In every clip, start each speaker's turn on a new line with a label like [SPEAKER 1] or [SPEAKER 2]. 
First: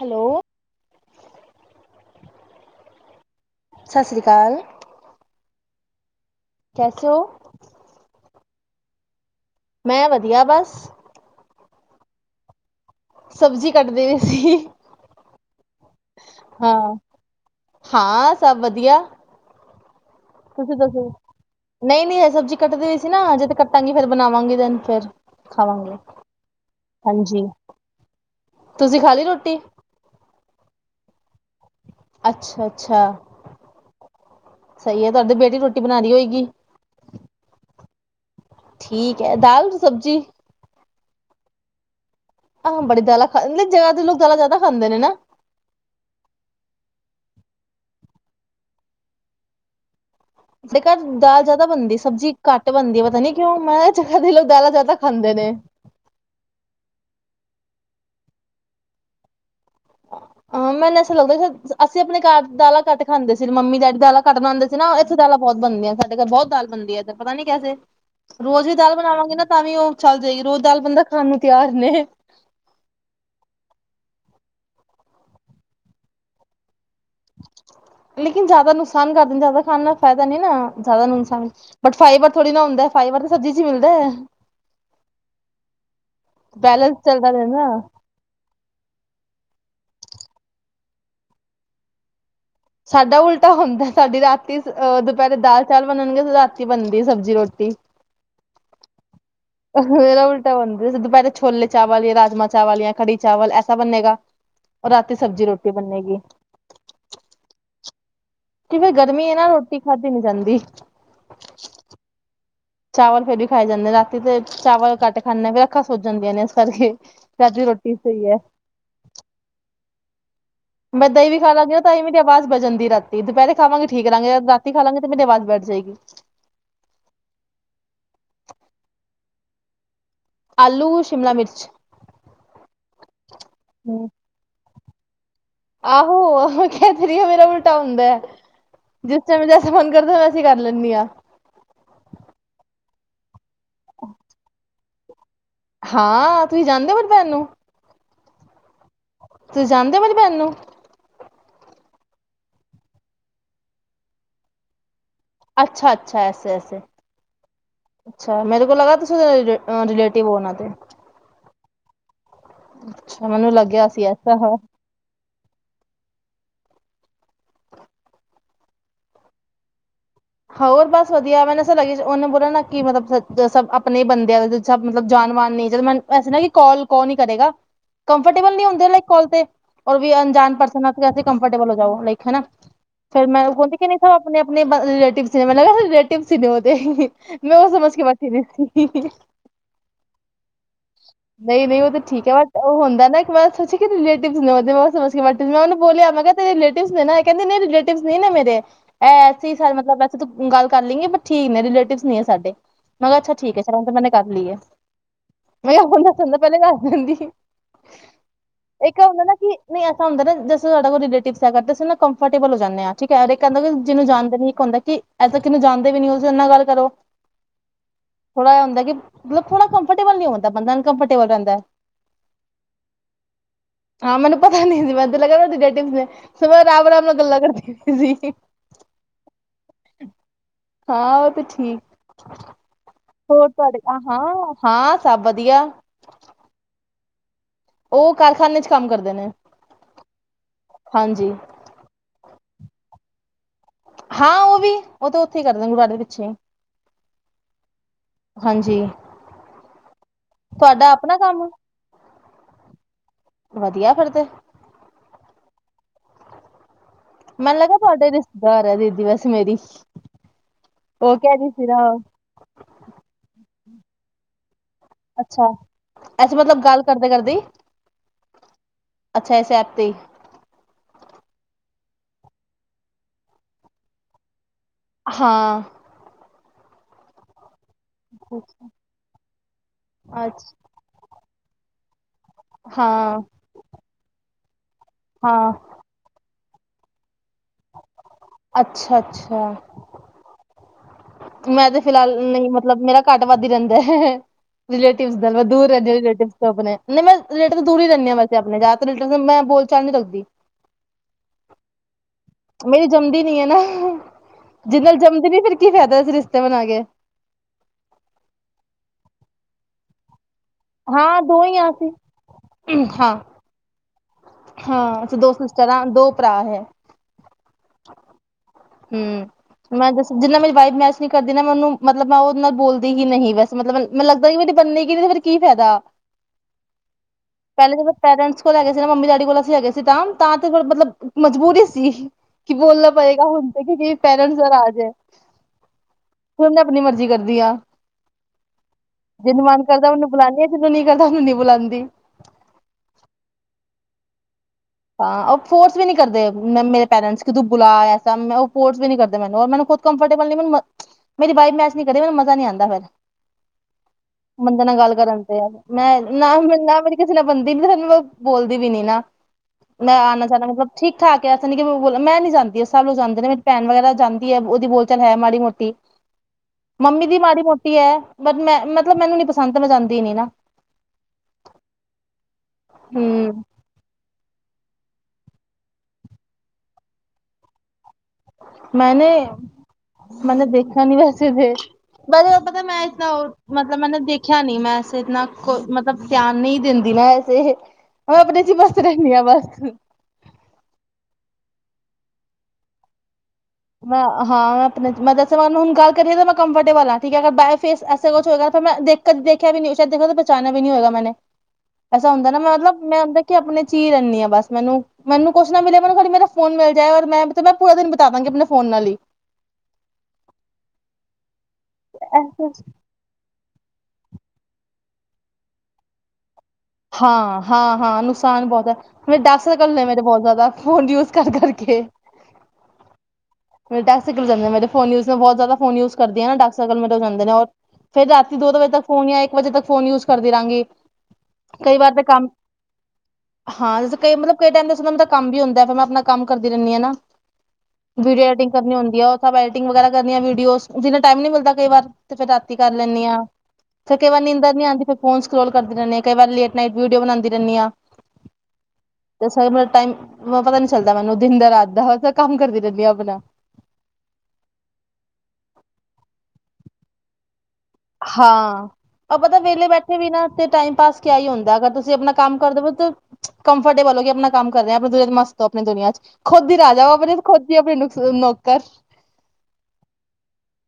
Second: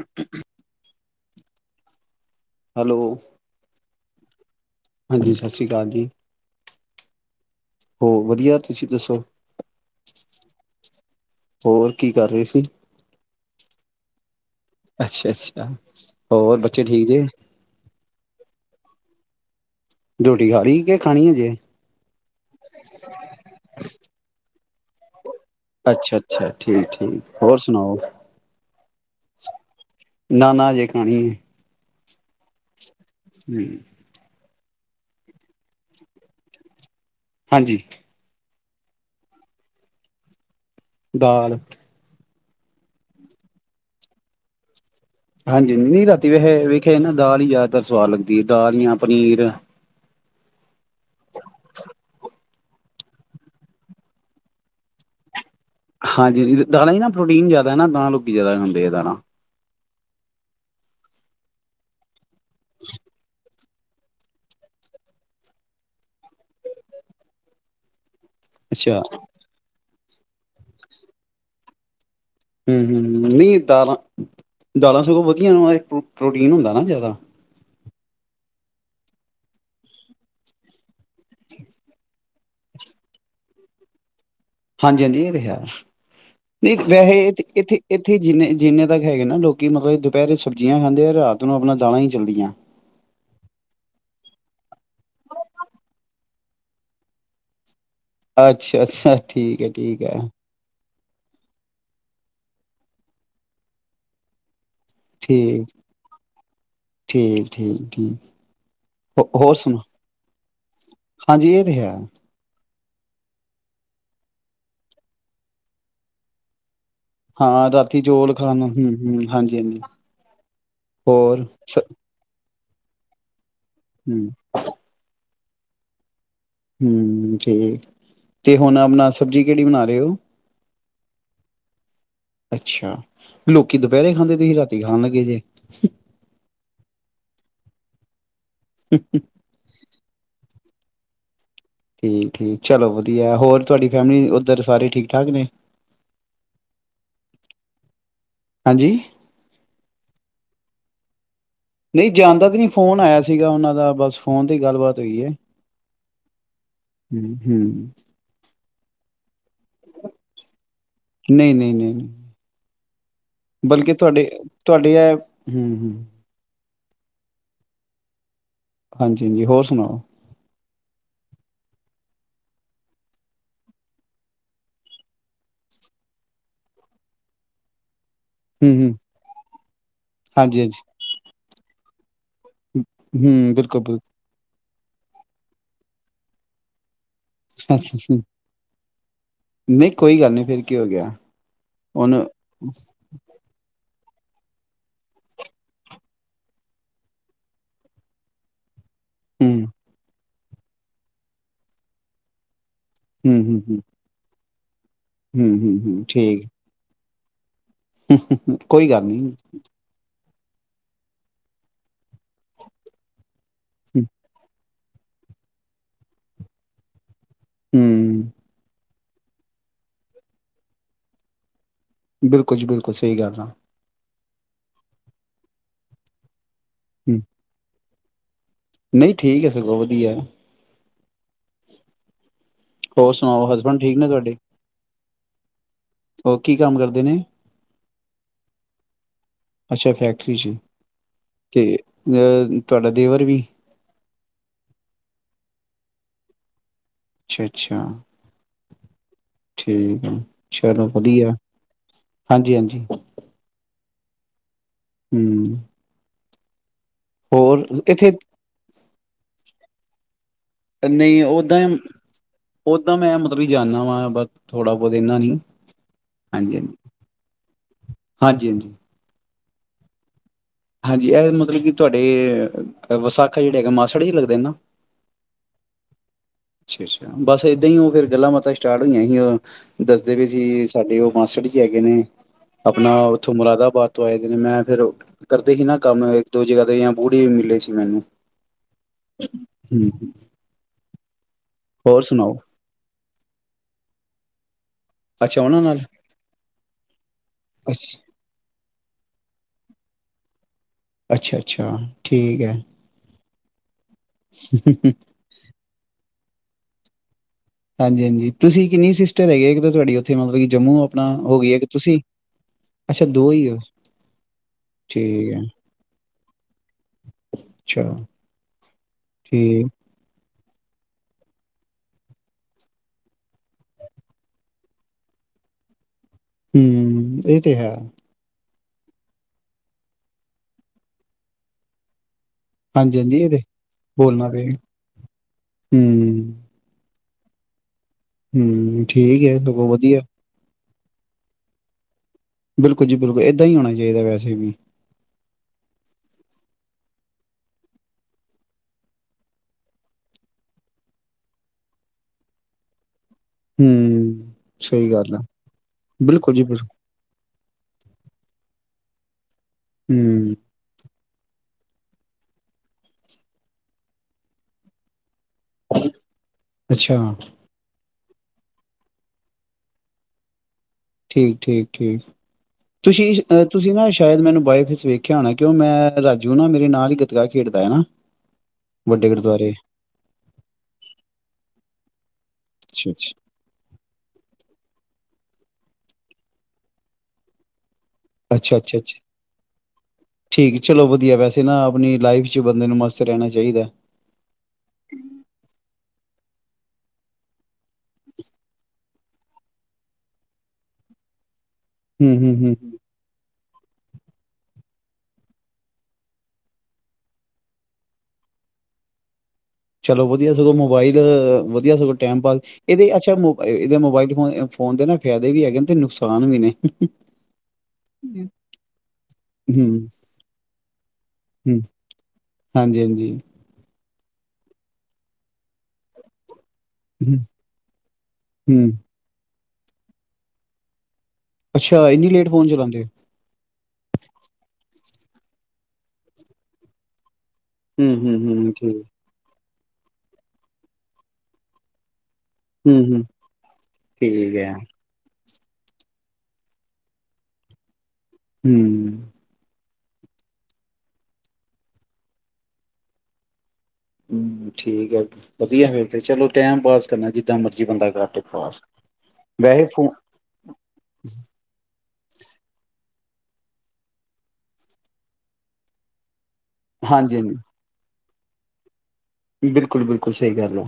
[SPEAKER 1] Hello.
[SPEAKER 2] Hello,
[SPEAKER 1] ਸਤਿ ਸ਼੍ਰੀ ਅਕਾਲ।
[SPEAKER 2] ਹਾਂਜੀ, ਸਤਿ ਸ਼੍ਰੀ ਅਕਾਲ ਜੀ।
[SPEAKER 1] ਕੈਸੇ ਹੋ?
[SPEAKER 2] ਬੋ ਵਧੀਆ, ਤੁਸੀਂ ਦੱਸੋ?
[SPEAKER 1] ਮੈਂ ਵਧੀਆ ਬਸ।
[SPEAKER 2] ਹੋਰ ਕੀ ਕਰ ਰਹੇ ਸੀ?
[SPEAKER 1] ਸਬਜ਼ੀ ਕੱਟਦੀ ਪਈ ਸੀ
[SPEAKER 2] ਅੱਛਾ- ਅੱਛਾ ਹੋਰ
[SPEAKER 1] ਹਾਂ
[SPEAKER 2] ਬੱਚੇ ਠੀਕ ਜੇ?
[SPEAKER 1] ਹਾਂ, ਸਭ ਵਧੀਆ।
[SPEAKER 2] ਰੋਟੀ ਖਾ
[SPEAKER 1] ਤੁਸੀਂ
[SPEAKER 2] ਲਈ ਕੇ
[SPEAKER 1] ਦੱਸੋ,
[SPEAKER 2] ਖਾਣੀ ਹਜੇ
[SPEAKER 1] ਨਹੀਂ -ਨਹੀਂ ਇਹ ਸਬਜ਼ੀ ਕੱਟਦੀ ਵੀ ਸੀ। ਨਾ ਹਜੇ ਤਾਂ ਕੱਟਾਂਗੀ ਫੇਰ ਬਣਾਵਾਂਗੇ ਦਨ ਫੇਰ।
[SPEAKER 2] ਅੱਛਾ-ਅੱਛਾ, ਠੀਕ- ਠੀਕ
[SPEAKER 1] ਹਾਂਜੀ
[SPEAKER 2] ਹੋਰ ਸੁਣਾਓ?
[SPEAKER 1] ਤੁਸੀਂ ਖਾ ਲਈ ਰੋਟੀ?
[SPEAKER 2] ਨਾ- ਨਾ ਹਜੇ ਕਹਾਣੀ ਹੈ।
[SPEAKER 1] ਅੱਛਾ-ਅੱਛਾ।
[SPEAKER 2] ਹੈ
[SPEAKER 1] ਸਹੀ ਹੈ, ਤੁਆਦੀ ਬੇਟੀ ਰੋਟੀ ਬਣਾ ਰਈ ਹੋਏਗੀ?
[SPEAKER 2] ਹਾਂਜੀ।
[SPEAKER 1] ਠੀਕ ਹੈ, ਦਾਲ ਸਬਜ਼ੀ?
[SPEAKER 2] ਦਾਲ।
[SPEAKER 1] ਆਹੋ ਬੜੀ ਦਾਲਾਂ ਖਾਂ, ਨਈ ਜਗਾਦਰੀ ਲੋਕ ਦਾਲਾਂ ਜ਼ਿਆਦਾ ਖਾਂਦੇ ਨੇ ਨਾ?
[SPEAKER 2] ਹਾਂਜੀ, ਨਈ ਰਾਤੀ ਵੈਹੇ ਵੇਖਿਆ ਯਾਏ ਨਾ ਦਾਲ ਈ ਜ਼ਿਆਦਾਤਰ ਸਵਾਦ ਲੱਗਦੀ ਹੈ। ਦਾਲ ਜਾਂ ਪਨੀਰ।
[SPEAKER 1] ਸੇ ਘਰ ਦਾਲ ਜਿਆਦਾ ਬਣਦੀ, ਸਬਜ਼ੀ ਘੱਟ ਬਣਦੀ ਹੈ, ਪਤਾ ਨੀ ਕਿਉਂ? ਮੈਂ ਕੇਆ [unintelligible] ਲੋਕ ਦਾਲਾਂ ਜ਼ਿਆਦਾ ਖਾਂਦੇ ਨੇ।
[SPEAKER 2] ਹਾਂਜੀ, ਦਾਲਾਂ ਚ ਨਾ ਪ੍ਰੋਟੀਨ ਜ਼ਿਆਦਾ ਏ ਨਾ, ਤਾਂ ਲੋਕੀ ਜ਼ਿਆਦਾ ਖਾਂਦੇ ਐ ਦਾਲਾਂ।
[SPEAKER 1] ਹਾਂ, ਮੈਨੂੰ ਐਸਾ ਲੱਗਦਾ ਜ਼, ਅਸੀਂ ਆਪਣੇ ਕਾਰ ਦਾਲਾਂ ਕੱਟ ਖਾਂਦੇ ਸੀ। ਨਈ ਤੇ ਮੰਮੀ ਡੈਡੀ ਦਾਲਾਂ ਕੱਟ ਬਣਾਂਦੇ ਸੀ ਨਾ, ਇੱਥੇ ਦਾਲਾਂ ਬਹੁਤ ਬਣਦੀਆਂ, ਸਾਡੇ ਘਰ, ਬਹੁਤ ਦਾਲ ਬਣਦੀ ਹੈ ਏਧਰ, ਪਤਾ ਨੀ ਕੈੇਸੇ? ਰੋਜ਼ ਵੀ ਦਾਲ
[SPEAKER 2] ਅੱਛਾ
[SPEAKER 1] ਬਣਾਵਾਂਗੇ ਨਾ, ਤਾਂ ਵੀ ਉਹ ਚੱਲ ਜਾਏਗੀ। ਰੋਜ਼ ਦਾਲ ਬੰਦਾ ਖਾਣ ਨੂੰ ਤਿਆਰ ਨੇ।
[SPEAKER 2] ਹੂੰ-ਹੂੰ-ਹੂੰ ਨਈ ਦਾਲਾਂ, ਦਾਲਾਂ ਸਗੋਂ ਵਧੀਆ ਨ ਪ੍ਰੋ ਪ੍ਰੋਟੀਨ ਹੁੰਦਾ ਨਾ ਜ਼ਿਆਦਾ।
[SPEAKER 1] ਲੇਕਿਨ ਜ਼ਿਆਦਾ ਨੁਕਸਾਨ ਕਰ ਦਿੰਦੇ, ਜ਼ਿਆਦਾ ਖਾਣ ਨਾਲ ਫਾਇਦਾ ਨਹੀਂ ਨਾ। ਜ਼ਿਆਦਾ ਨੁਨਸਾਨ, ਬਟ ਫਇਬਰ ਥੋੜ੍ਹੀ ਨਾ ਹੁੰਦਾ ਏ, ਫਾਇਬਰ ਤੇ ਸਬਜ਼ੀ ਚ ਈ ਮਿਲਦਾ ਐ।
[SPEAKER 2] ਹਾਂਜੀ-ਹਾਂਜੀ ਏਹ ਤੇ ਹੈ, ਨਹੀਂ
[SPEAKER 1] ਬੈਲੈਂਸ
[SPEAKER 2] ਵੈਹੇ
[SPEAKER 1] ਚੱਲਦਾ
[SPEAKER 2] ਇੱਥੇ-ਇੱਥੇ
[SPEAKER 1] ਰਹਿੰਦਾ
[SPEAKER 2] ਏ ਇੱਥੇ ਜਿੰਨੇ-ਜਿੰਨੇ ਤੱਕ ਹੈਗੇ ਨਾ ਲੋਕੀ, ਮਤਲਬ ਏਹ ਦੁਪਹਿਰੇ ਸਬਜ਼ੀਆਂ ਖਾਂਦੇ ਔਰ ਰਾਤ ਨੂੰ ਆਪਣਾ ਦਾਲਾਂ ਈ ਚੱਲਦੀਆਂ ਐ।
[SPEAKER 1] ਸਾਡਾ ਉਲਟਾ ਹੁੰਦਾ, ਸਾਡੀ ਰਾਤੀ ਅਹ ਦੁਪਹਿਰੇ ਦਾਲ ਚਾਵਲ ਬਣਨਗੇ, ਰਾਤੀ ਬਣਦੀ ਏ ਸਬਜ਼ੀ ਰੋਟੀ।
[SPEAKER 2] ਅੱਛਾ-ਅੱਛਾ।
[SPEAKER 1] ਮੇਰਾ ਉਲਟਾ ਹੂੰਦਾ, ਜਿਸਾ ਦੁਪਹਿਰੇ ਛੋਲੇ ਚਾਵਲ ਯਾ ਰਾਜਮਾ ਚਾਵਲ ਯਾ ਕੜੀ ਚਾਵਲ ਐਸਾ ਬਨੇਗਾ। ਔਰ ਰਾਤੀ ਸਬਜ਼ੀ ਰੋਟੀ ਬੰਨੇਗੀ।
[SPEAKER 2] ਠੀਕ-ਠੀਕ-ਠੀਕ।
[SPEAKER 1] ਕਿਵੇਂ ਗਰਮੀ ਏ ਨਾ, ਰੋਟੀ ਖਾਦੀ ਨੀ ਜਾਂਦੀ।
[SPEAKER 2] [unintelligible]
[SPEAKER 1] ਚਾਵਲ ਫੇਰ ਵੀ ਖਾਏ ਜਾਂਦੇ, ਰਾਤੀ ਤੇ ਚਾਵਲ ਘੱਟ ਖਾਨੇ ਆ, ਫੇਰ ਅੱਖਾਂ ਸੁਜ ਜਾਂਦੀਆਂ ਨੇ, ਇਸ ਕਰਕੇ।
[SPEAKER 2] ਹਾਂ,
[SPEAKER 1] ਰੋਟੀ
[SPEAKER 2] ਰਾਤੀ
[SPEAKER 1] ਸਹੀ
[SPEAKER 2] ਚੌਲ
[SPEAKER 1] ਹੈ
[SPEAKER 2] ਖਾਣ ਹੂੰ-ਹੂੰ, ਹਾਂਜੀ-ਹਾਂਜੀ।
[SPEAKER 1] ਮੈਂ ਦਹੀਂ ਵੀ ਖਾ ਲਾਂਗੀ ਨਾ, ਤਾਂ ਵੀ ਮੇਰੀ ਆਵਾਜ਼ ਬੇਹ ਜਾਂਦੀ ਏ ਰਾਤੀ, ਦੁਪਹਿਰੇ ਖਾਵਾਂਗੇ ਠੀਕ
[SPEAKER 2] ਹੂੰ
[SPEAKER 1] ਰਾਂਗੇ ਰਾ ਰਾਤੀ ਖਾ ਲਾਂਗੇ ਤੇ ਮੇਰੀ ਆਵਾਜ਼ ਬੈਠ ਜਾਏਗੀ।
[SPEAKER 2] ਹੂੰ, ਠੀਕ, ਤੇ ਹੁਣ ਆਪਣਾ ਸਬਜ਼ੀ ਕੇਅੜੀ ਬਣਾ ਰਏ ਹੋ?
[SPEAKER 1] ਆਲੂ ਸ਼ਿਮਲਾ ਮਿਰਚ
[SPEAKER 2] ਅੱਛਾ, ਲੋਕੀ ਦੁਪਹਿਰੇ ਖਾਂਦੇ, ਤੁਸੀਂ ਰਾ ਤੀ ਖਾਣ ਲੱਗੇ ਜੇ।
[SPEAKER 1] ਆਹੋ-ਆਹੋ ਕਹਿ ਤੇ ਰਹੀ ਹਾ, ਮੇਰਾ ਉਲਟਾ ਹੁੰਦਾ ਏ। ਜਿਸ ਟਾਈਮ ਜੇ ਜੈਸੇ ਮਨ ਕਰਦਾ, ਵੈਸੇ ਈ ਕਰ ਲੈਣੀ ਆ।
[SPEAKER 2] ਠੀਕ-ਠੀਕ ਚਲੋ ਵਧੀਆ, ਹੋਰ ਤੁਆਡੀ ਫੈਮਿਲੀ ਉੱਧਰ ਸਾਰੇ ਠੀਕ ਠਾਕ ਨੇ?
[SPEAKER 1] ਹਾਂ, ਤੁਸੀਂ ਜਾਣਦੇ ਹੋ ਮੇਰੀ ਭੈਣ ਨੂੰ?
[SPEAKER 2] ਹਾਂਜੀ?
[SPEAKER 1] ਤੁਸੀਂ ਜਾਣਦੇ ਹੋ ਮੇਰੀ ਭੈਣ ਨੂੰ?
[SPEAKER 2] ਨਈ ਜਾਣਦਾ ਤੇ ਨਹੀਂ, ਫੋਨ ਆਇਆ ਸੀਗਾ ਉਹਨਾਂ ਦਾ, ਬਸ ਫੋਨ ਤੇ ਗੱਲਬਾਤ ਹੋਈ ਏ।
[SPEAKER 1] ਅੱਛਾ-ਅੱਛਾ, ਐਸੇ-ਐਸੇ।
[SPEAKER 2] ਹੂੰ
[SPEAKER 1] ਅੱਛਾ, ਮੇਰੇ ਕੋ ਲਗਾ, ਤੁਸੀਂ ਅ ਰਿਲੇਟਿਵ ਹੋ ਉਹਨਾਂ ਦੇ।
[SPEAKER 2] ਨਹੀਂ-ਨਹੀਂ-ਨਹੀਂ-ਨਹੀਂ।
[SPEAKER 1] [inaudible] ਲੱਗਿਆ
[SPEAKER 2] ਬਲਕਿ
[SPEAKER 1] ਸੀ
[SPEAKER 2] ਤੁਹਾਡੇ,
[SPEAKER 1] ਐਸਾ ਹੈ।
[SPEAKER 2] ਤੁਹਾਡੇ ਆ, ਹੂੰ-ਹੂੰ। ਹਾਂਜੀ-ਹਾਂਜੀ, ਹੋਰ ਸੁਣਾਓ?
[SPEAKER 1] ਹੋਰ ਬਸ ਵਧੀਆ, ਮੈ ਲੱ [unintelligible] ਉਹਨੇ ਬੋਲਨ ਦਾ ਕਿ ਮਤਲਬ, ਸਭ ਆਪਣੇ ਬੰਦੇਆਂ ਸਬ ਮਤਲਬ ਜਾਨਵਾਨ ਨੇਜਰਮਨ, ਐਸੇ ਨਾ ਕਿ ਕਲ ਕੌਨ ਈ ਕਰੇਗਾ? ਕੰਫਰਟੇਬਲ ਨੀ
[SPEAKER 2] ਹੂੰ
[SPEAKER 1] ਹੁੰਦੇ
[SPEAKER 2] ਹੂੰ
[SPEAKER 1] ਲਾਈਕ ਕੋਲ ਤੇ, ਔਹ ਵੀ ਅਣਜਾਨ
[SPEAKER 2] ਹਾਂਜੀ
[SPEAKER 1] ਪਰਸਨ
[SPEAKER 2] ਹਾਂਜੀ
[SPEAKER 1] ਨਾਲ ਤੇ ਵੈਸੇ ਈ ਕੰਫਰਟੇਬਲ ਹੋ ਜਾਓ ਲਾਈਕ ਹੈ ਨਾ? ਫੇਰ ਮੈਂ
[SPEAKER 2] ਹੂੰ ਬਿਲਕੁਲ
[SPEAKER 1] [unintelligible] ਆਪਣੇ-ਆਪਣੇ ਬ ਰਿਲੇਟਿਵਸ ਸੀ, ਮੈਨੂੰ ਲਗਾ ਰਲੇਟਿਵਸ ਈ ਨੇ ਔਦੇ, ਮੈਂ ਉਹ ਸਮਝ ਕੇ
[SPEAKER 2] ਬਿਲਕੁਲ
[SPEAKER 1] ਬੈਠੀ ਦੀ ਸੀ।
[SPEAKER 2] ਨਹੀਂ ਕੋਈ ਗੱਲ ਨਹੀਂ ਫਿਰ ਕੀ ਹੋ ਗਿਆ
[SPEAKER 1] ਨਈ-ਨਈ ਉਹ ਤਾਂ
[SPEAKER 2] ਉਹਨੂੰ
[SPEAKER 1] ਠੀਕ ਹੈ ਬਟ ਉਹ ਹੁੰਦਾ ਨਾ ਮਤਲਬ ਅਸੀਂ ਰਿਲੇਟਵ ਨੇ ਉਹ ਸਮਝ ਕੇ ਬੈਠੇ ਸੀ, ਉਹਨੂੰ ਬੋਲਿਆ ਮੈਂ ਕਿਹਾ ਤੇ ਰਿਲੇਟਵ ਨੇ ਨਾ ਕਹਿੰਦੇ ਰਿਲੇਟਿਵਸ ਨ ਨੀ ਮੇਰੇ।
[SPEAKER 2] ਹੂੰ
[SPEAKER 1] ਐਸੀ ਸਾਰੇ ਮਤਲਬ ਵਸੇ ਗੱਲ ਕਰ ਲੈਗੇ ਬਟ ਠੀਕ ਨੇ, ਰਿਲੇਟਿਵ ਨੀ ਹੈ ਸਾਡੇ। ਮੈਂ ਕਿਹਾ ਅੱਛਾ
[SPEAKER 2] ਹੂੰ
[SPEAKER 1] ਠੀਕ
[SPEAKER 2] ਹੂੰ
[SPEAKER 1] ਐ। ਚਲੋ
[SPEAKER 2] ਹੂੰ
[SPEAKER 1] ਹੁਣ ਤਾਂ ਮੈਨੇ ਕਰ ਲਈ ਏ।
[SPEAKER 2] ਹੂੰ
[SPEAKER 1] ਮੈਂ
[SPEAKER 2] ਹੂੰ
[SPEAKER 1] ਕਿਹਾ ਹੁਣ
[SPEAKER 2] ਹੂੰ
[SPEAKER 1] ਦਸਨ ਤੋਂ
[SPEAKER 2] ਠੀਕ
[SPEAKER 1] ਪਹਿਲੇ ਦਸ ਦਿੰਦੀ।
[SPEAKER 2] ਹੈ, ਕੋਈ
[SPEAKER 1] ਇੱਕ
[SPEAKER 2] ਗੱਲ
[SPEAKER 1] ਆ
[SPEAKER 2] ਨਹੀਂ
[SPEAKER 1] ਹੁੰਦਾ ਨਾ ਕਿ ਨਹੀਂ ਐਸਾ ਹੁੰਦਾ ਨਾ ਜੇਸਾ ਸਾਡਾ ਕੋਈ ਰਿਲੇਟਿਵ ਹੈਗਾ, ਅਸੀ ਨਾ ਕੰਫਰਟੇਲ ਹੋ ਜਾਂਦੇ ਆ। ਠੀਕ ਹੈ ਕਹਿੰਦਾ ਕਿ ਜਿਹਨੂੰ
[SPEAKER 2] ਹੂੰ,
[SPEAKER 1] ਜਾਣਦੇ ਨ ਇੱਕ ਹੁੰਦਾ ਕਿ ਐਸਾ ਕਿਹਨੂੰ ਜਾਣਦੇ ਵੀ ਨੀ ਉਸਦੇ ਨਾਲ ਗੱਲ ਕਰੋ।
[SPEAKER 2] ਹੂੰ।
[SPEAKER 1] ਥੋੜ ਹੁੰਦਾ ਕਿ, ਮਤਲਬ ਥੋੜਾ ਕੰਫਰਟੇਬਲ ਨੀ ਹੁੰਦਾ, ਬੰਦਾ ਅਨਕੰਫਰੇਬਲ ਰਹਿੰਦਾ।
[SPEAKER 2] ਬਿਲਕੁਲ ਜੀ ਬਿਲਕੁਲ ਸਹੀ ਗੱਲ ਆ।
[SPEAKER 1] ਹਾਂ, ਮੈਨੂੰ ਪਤਾ ਨੀ ਸੀ ਮੈਂ ਲਗਾ ਰਿਲੇਟੀਵ ਨੇ ਸਗੋਂ ਮੈਂ ਆਰਾਮ-ਆਰਾਮ ਨਾਲ ਗੱਲਾਂ ਕਰਦੀ ਪਈ ਸੀ।
[SPEAKER 2] ਨਈ, ਠੀਕ ਐ, ਸਗੋਂ ਵਧੀਆ।
[SPEAKER 1] ਹਾਂ, ਉਹ ਤੇ ਠੀਕ। ਹੋਰ
[SPEAKER 2] ਸੁਣਾਓ
[SPEAKER 1] ਤੁਹਾਡੇ
[SPEAKER 2] ਹਸਬੰਡ ਠੀਕ
[SPEAKER 1] ਆ
[SPEAKER 2] ਨੇ ਤੁਹਾਡੇ
[SPEAKER 1] ਹਾਂ-ਹਾਂ, ਸਭ ਵਧੀਆ।
[SPEAKER 2] ਉਹ ਕੀ ਕੰਮ ਕਰਦੇ ਨੇ?
[SPEAKER 1] ਉਹ ਕਾਰਖਾਨੇ ਚ ਕੰਮ ਕਰਦੇ ਨੇ,
[SPEAKER 2] ਅੱਛਾ ਫੈਕਟਰੀ 'ਚ
[SPEAKER 1] ਹਾਂਜੀ।
[SPEAKER 2] ਤੇ ਤੁਹਾਡਾ ਦੇਵਰ ਵੀ।
[SPEAKER 1] ਹਾਂ ਉਹ ਵੀ, ਉਹ ਤਾਂ ਉੱਥੇ ਹੀ ਕਰਦੇ ਗੁਰਦੁਆਰੇ ਦੇ ਪਿੱਛੇ ਹੀ।
[SPEAKER 2] ਅੱਛਾ-ਅੱਛਾ।
[SPEAKER 1] ਹਾਂਜੀ
[SPEAKER 2] ਠੀਕ ਆ, ਚਲੋ
[SPEAKER 1] ਤੁਹਾਡਾ ਆਪਣਾ
[SPEAKER 2] ਵਧੀਆ।
[SPEAKER 1] ਕੰਮ
[SPEAKER 2] ਹਾਂਜੀ-ਹਾਂਜੀ।
[SPEAKER 1] ਵਧੀਆ ਫਿਰ ਤੇ
[SPEAKER 2] ਹੂੰ।
[SPEAKER 1] ਮੈਨੂੰ ਲੱਗਾ ਤੁਹਾਡੇ
[SPEAKER 2] ਇੱਥੇ
[SPEAKER 1] ਰਿਸ਼ਤੇਦਾਰ ਐ, ਦੀਦੀ ਵੇਸੇ ਮੇਰੀ ਉਹ
[SPEAKER 2] ਨਈ,
[SPEAKER 1] ਕਹਿ ਰਹੀ
[SPEAKER 2] ਓਦਾਂ,
[SPEAKER 1] ਸੀ ਨਾ
[SPEAKER 2] ਓਦਾਂ ਮੈਂ ਮਤਲਬ ਜਾਂਦਾ ਵਾ ਬਸ। ਥੋੜਾ ਬਹੁਤ ਇਨਾ ਨੀ
[SPEAKER 1] ਅੱਛਾ ਐਸੇ ਮਤਲਬ ਗੱਲ ਕਰਦੇ-ਕਰਦੇ ਹੀ
[SPEAKER 2] ਹਾਂਜੀ-ਹਾਂਜੀ-ਹਾਂਜੀ-ਹਾਂਜੀ।
[SPEAKER 1] ਅੱਛਾ, ਐਸੇ ਆ ਤੇ ਹੀ।
[SPEAKER 2] ਹਾਂਜੀ, ਇਹ ਮਤਲੱਬ ਕਿ ਤੁਹਾਡੇ ਵਿਸਾਖਾ ਜਿਹੜੇ ਹੈਗਾ, ਮਾਸੜ ਜੀ ਲੱਗਦੇ ਨਾ
[SPEAKER 1] ਹਾਂ।
[SPEAKER 2] ਅੱਛਾ-ਅੱਛਾ, ਬਸ ਏਦਾਂ ਹੀ ਉਹ ਫਿਰ ਗੱਲਾਂ ਬਾਤਾਂ ਸਟਾਰਟ ਹੋਈਆਂ ਸੀ। ਉਹ ਦੱਸਦੇ ਪਏ
[SPEAKER 1] ਅੱਛਾ
[SPEAKER 2] ਸੀ ਸਾਡੇ ਉਹ ਮਾਸੜ ਜੀ ਹੈਗੇ ਨੇ, ਆਪਣਾ
[SPEAKER 1] ਹਾਂ-ਹਾਂ
[SPEAKER 2] ਉੱਥੋਂ ਮੁਰਾਦਾਬਾਦ ਤੋਂ ਆਏ ਨੇ ਮੈਂ ਫਿਰ ਕਰਦੇ ਸੀ ਨਾ ਕੰਮ, ਇੱਕ-ਦੋ ਜਗ੍ਹਾ ਤੇ ਜਾਂ ਬੂੜੀ ਵੀ ਮਿਲੇ ਸੀ ਮੈਨੂੰ
[SPEAKER 1] ਅੱਛਾ-ਅੱਛਾ।
[SPEAKER 2] ਹੂੰ।
[SPEAKER 1] ਮੈਂ ਤੇ ਫਿਲਹਾਲ ਨਈ ਮਤਲੱਬ ਮੇਰਾ ਘੱਟ ਵੱਧ ਰਹਿੰਦਾ ਐ, ਰਿਲੇਟਿਵ ਨਾਲ
[SPEAKER 2] ਅੱਛਾ ਉਹਨਾਂ
[SPEAKER 1] ਦੂਰ ਰਹਿੰਦੀ ਰਿਲੇਟਿਵ ਚੁੱਪ ਨੇ, ਨਈ ਮੈਂ ਰਿਲੇਟਿਵ ਤੋਂ ਦੂਰ ਹੀ
[SPEAKER 2] ਅੱਛਾ
[SPEAKER 1] ਰਹਿੰਦੀ ਆ ਵੈਸੇ ਆਪਣੇ ਜਿਆਦਾਤਰ ਰਿਲੇਟਿਵ, ਮੈਂ ਬੋਲ ਚਾਲ ਨੀ ਰੱਖਦੀ।
[SPEAKER 2] ਅੱਛਾ-ਅੱਛਾ ਠੀਕ ਐ।
[SPEAKER 1] ਫਿਰ ਜੰਮਦੀ ਨੀ ਐ ਨਾ, ਜਿਦੇ ਨਾਲ ਜੰਮਦੀ ਨਹੀਂ ਫਿਰ ਕੀ ਫਾਇਦਾ ਐਸੇ ਰਿਸ਼ਤੇ ਬਣਾ ਕੇ
[SPEAKER 2] ਹਾਂਜੀ- ਹਾਂਜੀ, ਤੁਸੀਂ ਕਿੰਨੀ ਸਿਸਟਰ ਹੈਗੇ ਇੱਕ ਤਾਂ ਤੁਹਾਡੀ ਉੱਥੇ ਮਤਲਬ ਕਿ ਜੰਮੂ ਆਪਣਾ
[SPEAKER 1] ਹਾਂ
[SPEAKER 2] ਹੋ
[SPEAKER 1] ਦੋ
[SPEAKER 2] ਗਈ
[SPEAKER 1] ਹੀ
[SPEAKER 2] ਹੈ ਕਿ
[SPEAKER 1] ਹਾਂ ਅਸੀਂ
[SPEAKER 2] ਤੁਸੀਂ, ਅੱਛਾ
[SPEAKER 1] ਹਾਂ
[SPEAKER 2] ਦੋ ਹੀ ਹੋ।
[SPEAKER 1] ਹਾਂ, ਅਸੀਂ ਦੋ
[SPEAKER 2] ਠੀਕ ਹੈ
[SPEAKER 1] ਸਿਸਟਰਾਂ ਆ, ਦੋ ਭਰਾ ਹੈ।
[SPEAKER 2] ਅੱਛਾ
[SPEAKER 1] ਹੂੰ,
[SPEAKER 2] ਠੀਕ
[SPEAKER 1] ਮੈਂ ਦੱਸ ਜਿੰਨਾ ਮੇਰੀ ਵਾਈਫ ਮੈਸ਼ੀ ਕਰਦੀ ਮੈਂ ਉਹਨੂੰ ਮਲ ਮੈਂ ਉਹਦੇ ਨਾਲ ਬੋਲਦੀ ਹੀ ਨਹੀਂ ਵੈਸ ਮਤਲਬ ਮੈਨੂੰ ਲੱਗਦਾ ਕਿ ਮੇਰੀ ਬਨੇਗੀ ਫੇਰ। ਕੀ ਫਾਇਦਾ।
[SPEAKER 2] ਹੂੰ, ਇਹ ਤੇ ਹੈ।
[SPEAKER 1] ਪਹਿਲੇ ਜਦੋਂ ਪੇਰੈਂਟਸ ਕੋਲ ਹੈਗੇ ਸੀ ਨਾ ਮੰਮੀ ਡੈਡੀ ਕੋਲ ਸੀ ਹੈਗੇ ਸੀ ਤਾਂ, ਤਾਂ ਤੇ ਮਤਲਬ ਮਜਬੂਰੀ ਸੀ। ਕੀ ਬੋਲਣਾ
[SPEAKER 2] ਹਾਂਜੀ ਹਾਂਜੀ
[SPEAKER 1] ਪੇਗਾ।
[SPEAKER 2] ਇਹ
[SPEAKER 1] ਹੁਣ ਤੇ ਕਿਹੜਾ
[SPEAKER 2] ਬੋਲਣਾ
[SPEAKER 1] ਪੈਰੈਂਟਰ ਦਾ
[SPEAKER 2] ਪਏਗਾ
[SPEAKER 1] ਰਾਜ ਐ।
[SPEAKER 2] ਹੂੰ
[SPEAKER 1] ਆਪਣੀ ਮਰਜ਼ੀ ਕਰਦੀ ਆ।
[SPEAKER 2] ਹੂੰ ਠੀਕ ਹੈ
[SPEAKER 1] ਜਿਹਨੂੰ ਮਨ
[SPEAKER 2] ਸਗੋਂ
[SPEAKER 1] ਕਰਦਾ
[SPEAKER 2] ਵਧੀਆ
[SPEAKER 1] ਉਹਨੂੰ ਬੁਲਾਣੀ ਆ। ਜਿਹਨੂੰ ਨੀ ਕਰਦਾ ਉਹਨੂੰ ਨੀ ਬੁਲਾਦੀ।
[SPEAKER 2] ਬਿਲਕੁਲ ਜੀ, ਬਿਲਕੁਲ ਇੱਦਾਂ ਹੀ ਹੋ ਚਾਹੀਦਾ ਵੈਸੇ ਵੀ।
[SPEAKER 1] ਹਾਂ, ਉਹ ਫੋਰਸ ਵੀ ਨੀ ਕਰਦੇ। ਮੈਂ ਮੇਰੇ ਪੈਰੈਂਟਸ ਕਿ ਤੂੰ ਬੁਲਾ ਐਸਾ ਮੈਂ ਉਹ ਫੋਰਸ ਵੀ ਨੀ ਕਰਦੇ, ਮੈਨੂੰ ਔਰ ਮੈਨੂੰ ਖੁਦ ਕੰਫਰਟੇਬਲ ਨਈ, ਮੇਰੀ ਵਾਈਫ ਮੈਸ ਨਈ ਦੇ ਰਿਹੀਂ ਮੈਨੂੰ ਮਜ਼ਾ ਨੀ ਆਂਦਾ ਫਿਰ ਬੰਦੇ ਨਾਲ ਗੱਲ ਕਰਨ ਤੇ ਆ, ਮੈਂ
[SPEAKER 2] ਬਿਲਕੁਲ
[SPEAKER 1] ਨਾ ਬ
[SPEAKER 2] ਜੀ ਬਿਲਕੁਲ
[SPEAKER 1] ਮੇਰੀ ਕਿਸੇ ਨਾਲ ਬਣਦੀ ਵੀ, ਫਿਰ ਬੋਲਦੀ ਵੀ ਨਈ ਨਾ, ਮੈਂ ਆ ਜਾ
[SPEAKER 2] ਹੂੰ
[SPEAKER 1] ਜਾਣਾ ਮਤਲੱਬ, ਠੀਕ -ਠਾਕ ਅਸਾਂ ਨੀ ਕਿ ਬੋਲ ਮੈਂ ਨਈ ਜਾਂਦੀ, ਸਭ ਜਾਂਦੇ ਨੇ, ਭੈਣ ਵਗੈਰਾ ਜਾਂਦੀ ਏ ਉਹਦੀ ਬੋਲ -ਚਾਲ ਮਾੜੀ- ਮੋਟੀ
[SPEAKER 2] ਅੱਛਾ
[SPEAKER 1] ਮੰਮੀ ਦੀ, ਮਾੜੀ -ਮੋਟੀ ਹੈ, ਬਟ ਮੈਂ ਮਤਲੱਬ ਮੈਨੂੰ ਨਹੀਂ ਪਸੰਦ ਮੈਂ ਜਾਂਦੀ ਨਈ ਨਾ
[SPEAKER 2] ਠੀਕ, ਠੀਕ-ਠੀਕ ਤੁਸੀਂ
[SPEAKER 1] ਹਮ
[SPEAKER 2] ਤੁਸੀਂ ਨਾ, ਸ਼ਾਇਦ ਮੈਨੂੰ ਬਾਈਫੇਸ ਵੇਖਿਆ ਹੋਣਾ, ਕਿਉਂ ਮੈਂ ਰਾਜੂ, ਨਾ ਮੇਰੇ ਨਾਲ ਹੀ ਗੱਤਕਾ ਖੇਡਦਾ ਹੈ ਨਾ।
[SPEAKER 1] ਮੈਂਨੇ
[SPEAKER 2] ਵੱਡੇ ਗੁਰਦੁਆਰੇ
[SPEAKER 1] -ਮੈਂਨੇ ਦੇਖਿਆ ਨੀ ਵੈਸੇ ਫਿਰ ਬਾਰੇ, ਉਹ ਪਤਾ ਮੈਂ
[SPEAKER 2] ਅੱਛਾ
[SPEAKER 1] ਇਸ
[SPEAKER 2] ਅੱਛਾ
[SPEAKER 1] ਮਤਲੱਬ ਮੈ ਦੇਖਿਆ ਨੀ, ਮੈਂ ਐੇ ਇਤਨਾ ਮਤਲੱਬ ਧਿਆਨ ਨਈ ਦਿੰਦੀ ਮੈਂ ਐਸੇ ਓਂ ਆਪਣੇ ਚ,
[SPEAKER 2] ਅੱਛਾ
[SPEAKER 1] ਮਸਤ
[SPEAKER 2] ਅੱਛਾ ਅੱਛਾ
[SPEAKER 1] ਰਹਿੰਦੀ ਆ ਬਸ।
[SPEAKER 2] ਠੀਕ, ਚਲੋ ਵਧੀਆ ਵੈਸੇ ਨਾ ਆਪਣੀ ਲਾਈਫ ਚ, ਬੰਦੇ ਨੂੰ ਮਸਤ ਰਹਿਣਾ ਚਾਹੀਦਾ।
[SPEAKER 1] ਮੈਂ ਹਾਂ ਮੈਂ ਆਪਣੇ ਚ, ਦੱਸ ਨੂੰ ਹੁਣ ਗੱਲ ਕਰੀਏ ਤਾਂ ਮੈਂ, ਕੰਫਰਟੇਬਲ ਹਾ ਠੀਕ ਆ ਮੈਂ ਪਹੇ ਫੇਸ ਐਸਾ ਕੁੱਛ ਹੋਏਗਾ, ਮੈਂ ਦੇਖ ਕ ਦੇਖਿਆ ਵੀ ਨਈ ਸ਼ਾਇਦ, ਪਹਚਾਣਿਆ ਵੀ ਨਹੀਂ ਹੋਏਗਾ ਮੈਂ ਨੇ। ਐਸਾ
[SPEAKER 2] ਹੂੰ
[SPEAKER 1] ਹੁੰਦਾ
[SPEAKER 2] ਹੂੰ
[SPEAKER 1] ਨਾ,
[SPEAKER 2] ਹੂੰ
[SPEAKER 1] ਮੈਂ
[SPEAKER 2] ਹੂੰ।
[SPEAKER 1] ਮਤਲੱਬ ਮੈਂ ਆਪਣੇ ਚੀ ਹੀ ਰਹਿੰਨੀਂ ਹਾਂ ਬਸ ਮੈਨੂੰ ਮੈਨੂੰ ਕੁੱਛ ਨਾ ਮਿਲੇ, ਮੈਨੂੰ ਮੇਰਾ ਖਾਲੀ ਫੋਨ ਮਿਲ ਜਾਏ, ਔਰ ਮੈਂ ਪੂਰਾ ਦਿਨ ਬਤਾਂਗੀ ਆਪਣੇ, ਫੋਨ ਨਾਲ ਹੀ।
[SPEAKER 2] ਚਲੋ ਵਧੀਆ, ਸਗੋਂ ਮੋਬਾਈਲ ਵਧੀਆ ਸਗੋਂ ਟੈਮ ਪਾਸ, ਇਹਦੇ ਅੱਛਾ ਇਹਦੇ ਮੋਬਾਈਲ, ਫੋਨ -ਫੋਨ ਦੇ ਨਾ ਫਾਇਦੇ ਵੀ ਹੈਗੇ, ਨੇ ਤੇ ਨੁਕਸਾਨ ਵੀ ਨੇ।
[SPEAKER 1] ਹਾਂ, ਹਾਂ, ਹਾਂ,
[SPEAKER 2] ਹੂੰ
[SPEAKER 1] ਨੁਕਸਾਨ ਬਹੁਤ ਆ। ਮੇਂ ਦਸ ਘਲੇ
[SPEAKER 2] ਹੂੰ
[SPEAKER 1] ਮੇਰੇ ਫੋਨ ਬਹੁਤ ਜ਼ਿਆਦਾ, ਫੋਨ ਯੂਜ ਕਰ-ਕਰ ਕੇ
[SPEAKER 2] ਹਾਂਜੀ -ਹਾਂਜੀ
[SPEAKER 1] ਮੇ ਡੈਸਲ ਜਾਂਦੇ ਮੇਰੇ ਫੋਨ ਯੂਜ ਮੈਂ ਬਹੁਤ ਜ਼ਿਆ- ਦਾ ਫੋਨ ਯੂਜ ਕਰਦੀ ਨਾ ਡਸ ਜਗਲ ਮਡਲ
[SPEAKER 2] ਹੂੰ
[SPEAKER 1] ਜਾਂਦੇ ਨੇ, ਰ ਫਿਰ ਰਾਤੀ ਦੋ ਵਜੇ
[SPEAKER 2] ਹੂੰ
[SPEAKER 1] ਤੱਕ ਫੋਨ ਜਾਂ, ਇੱਕ ਵਜੇ ਤੱਕ, ਫੋਨ ਯੂਜ਼ ਕਰਦੀ ਰਹਾਂਗੀ। ਕਈ
[SPEAKER 2] ਅੱਛਾ
[SPEAKER 1] ਵਾਰ, ਤਾਂ
[SPEAKER 2] ਇੰਨੀ
[SPEAKER 1] ਕੰਮ
[SPEAKER 2] ਲੇਟ ਫੋਨ ਚਲਾਉਂਦੇ ਹੋ।
[SPEAKER 1] ਹਾਂ ਕਈ ਮਤਲਬ, ਕਈ ਟਾਈਮ ਤੇ ਕੰਮ ਵੀ ਹੁੰਦਾ, ਫਿਰ ਮੈਂ ਆਪਣਾ ਕੰਮ ਕਰਦੀ, ਰਹਿੰਦੀ ਹਾਂ ਨਾ
[SPEAKER 2] ਹੂੰ ਹੂੰ
[SPEAKER 1] ਵੀਡੀਓ,
[SPEAKER 2] ਹੂੰ
[SPEAKER 1] ਐਡੀਟਿੰਗ ਕਰਨੀ
[SPEAKER 2] ਠੀਕ
[SPEAKER 1] ਹੋਣ ਗਈਆਂ। ਸਭ ਐਡਟਿੰਗਵਗੈਰਾ ਕਰਨੀਆ ਵੀਡੀਓਜ਼ ਦਿਨੇ ਟਾਈਮ ਨਹੀਂ ਮਿਲਦਾ ਕਈਵਾਰ ਤੇ ਫਿਰ ਰਾ ਕਰ
[SPEAKER 2] ਹੂੰ ਹੂੰ
[SPEAKER 1] ਲੈਂਦੀ ਹਾਂ, ਫਿਰ ਕਈ ਵਾਰੀ
[SPEAKER 2] ਠੀਕ ਹੈ
[SPEAKER 1] ਨੀਂਦਰ ਨੀ ਆਉਂਦੀ ਫਿਰ ਫੋਨ ਸਕੋਲ ਕਰਦੀ ਰਹਿੰਦੀ ਕਈ ਵਾਰ, ਲੇਟ ਨਾਈਟ ਵੀਡੀਓ ਬਣਾਉਂਦੀ ਰਹਿੰਦੀ ਹਾਂ
[SPEAKER 2] ਹੂੰ
[SPEAKER 1] ਤੇ ਟਾਇਮ ਮੈਂਨੂੰ ਪਤਾ ਨੀ ਚੱਲਦਾ, ਮੈਨੂੰ ਦਿਨ ਦਾ ਰਾਤ ਬਸ ਕੰਮ, ਕਰਦੀ ਰਹਿੰਦੀ ਹਾਂ ਆਪਣਾ
[SPEAKER 2] ਹਮ ਠੀਕ ਹੈ ਵਧੀਆ ਫਿਰ, ਚਲੋ ਟਮ ਪਾਸ, ਕਰਨਾ, ਜਿੱਦਾਂ ਮਰਜ਼ੀ ਬੰਦਾ ਕਰ ਲੈ ਪਾਸ
[SPEAKER 1] ਹਾਂ। ਅ ਪਤਾ
[SPEAKER 2] ਵੈਸੇ
[SPEAKER 1] ਵਿਹਲੇ
[SPEAKER 2] ਫੋ
[SPEAKER 1] ਬੈਠੇ ਵੀ ਨਾ ਤੇ ਟਾਈਮ ਪਾਸ ਕਿਆ ਹੀ ਹੁੰਦਾ, ਅਗਰ ਤੁਸੀਂ ਆਪਣਾ ਕੰਮ ਕਰ ਦੇਵੋ ਤਾਂ ਕੰਫਰਟੇਬਲ ਹੋ ਕੇ, ਆਪਣਾ ਕੰਮ ਕਰ ਰਹੇ, ਆਪਣੀ ਦੁਨੀਆਂ ਮਸਤ ਹੋ, ਆਪਣੀ ਦੁਨੀਆਂ ਚ ਖੁਦ ਦੀ ਰਾਜਾ, ਵ ਆਪਣੇ
[SPEAKER 2] ਹਾਂਜੀ ਹਾਂਜੀ
[SPEAKER 1] ਖੁਦ ਦੀ ਆਪਣੀ ਨੌਕਰ
[SPEAKER 2] ਬਿਲਕੁਲ- ਬਿਲਕੁਲ ਸਹੀ ਗੱਲ ਆ।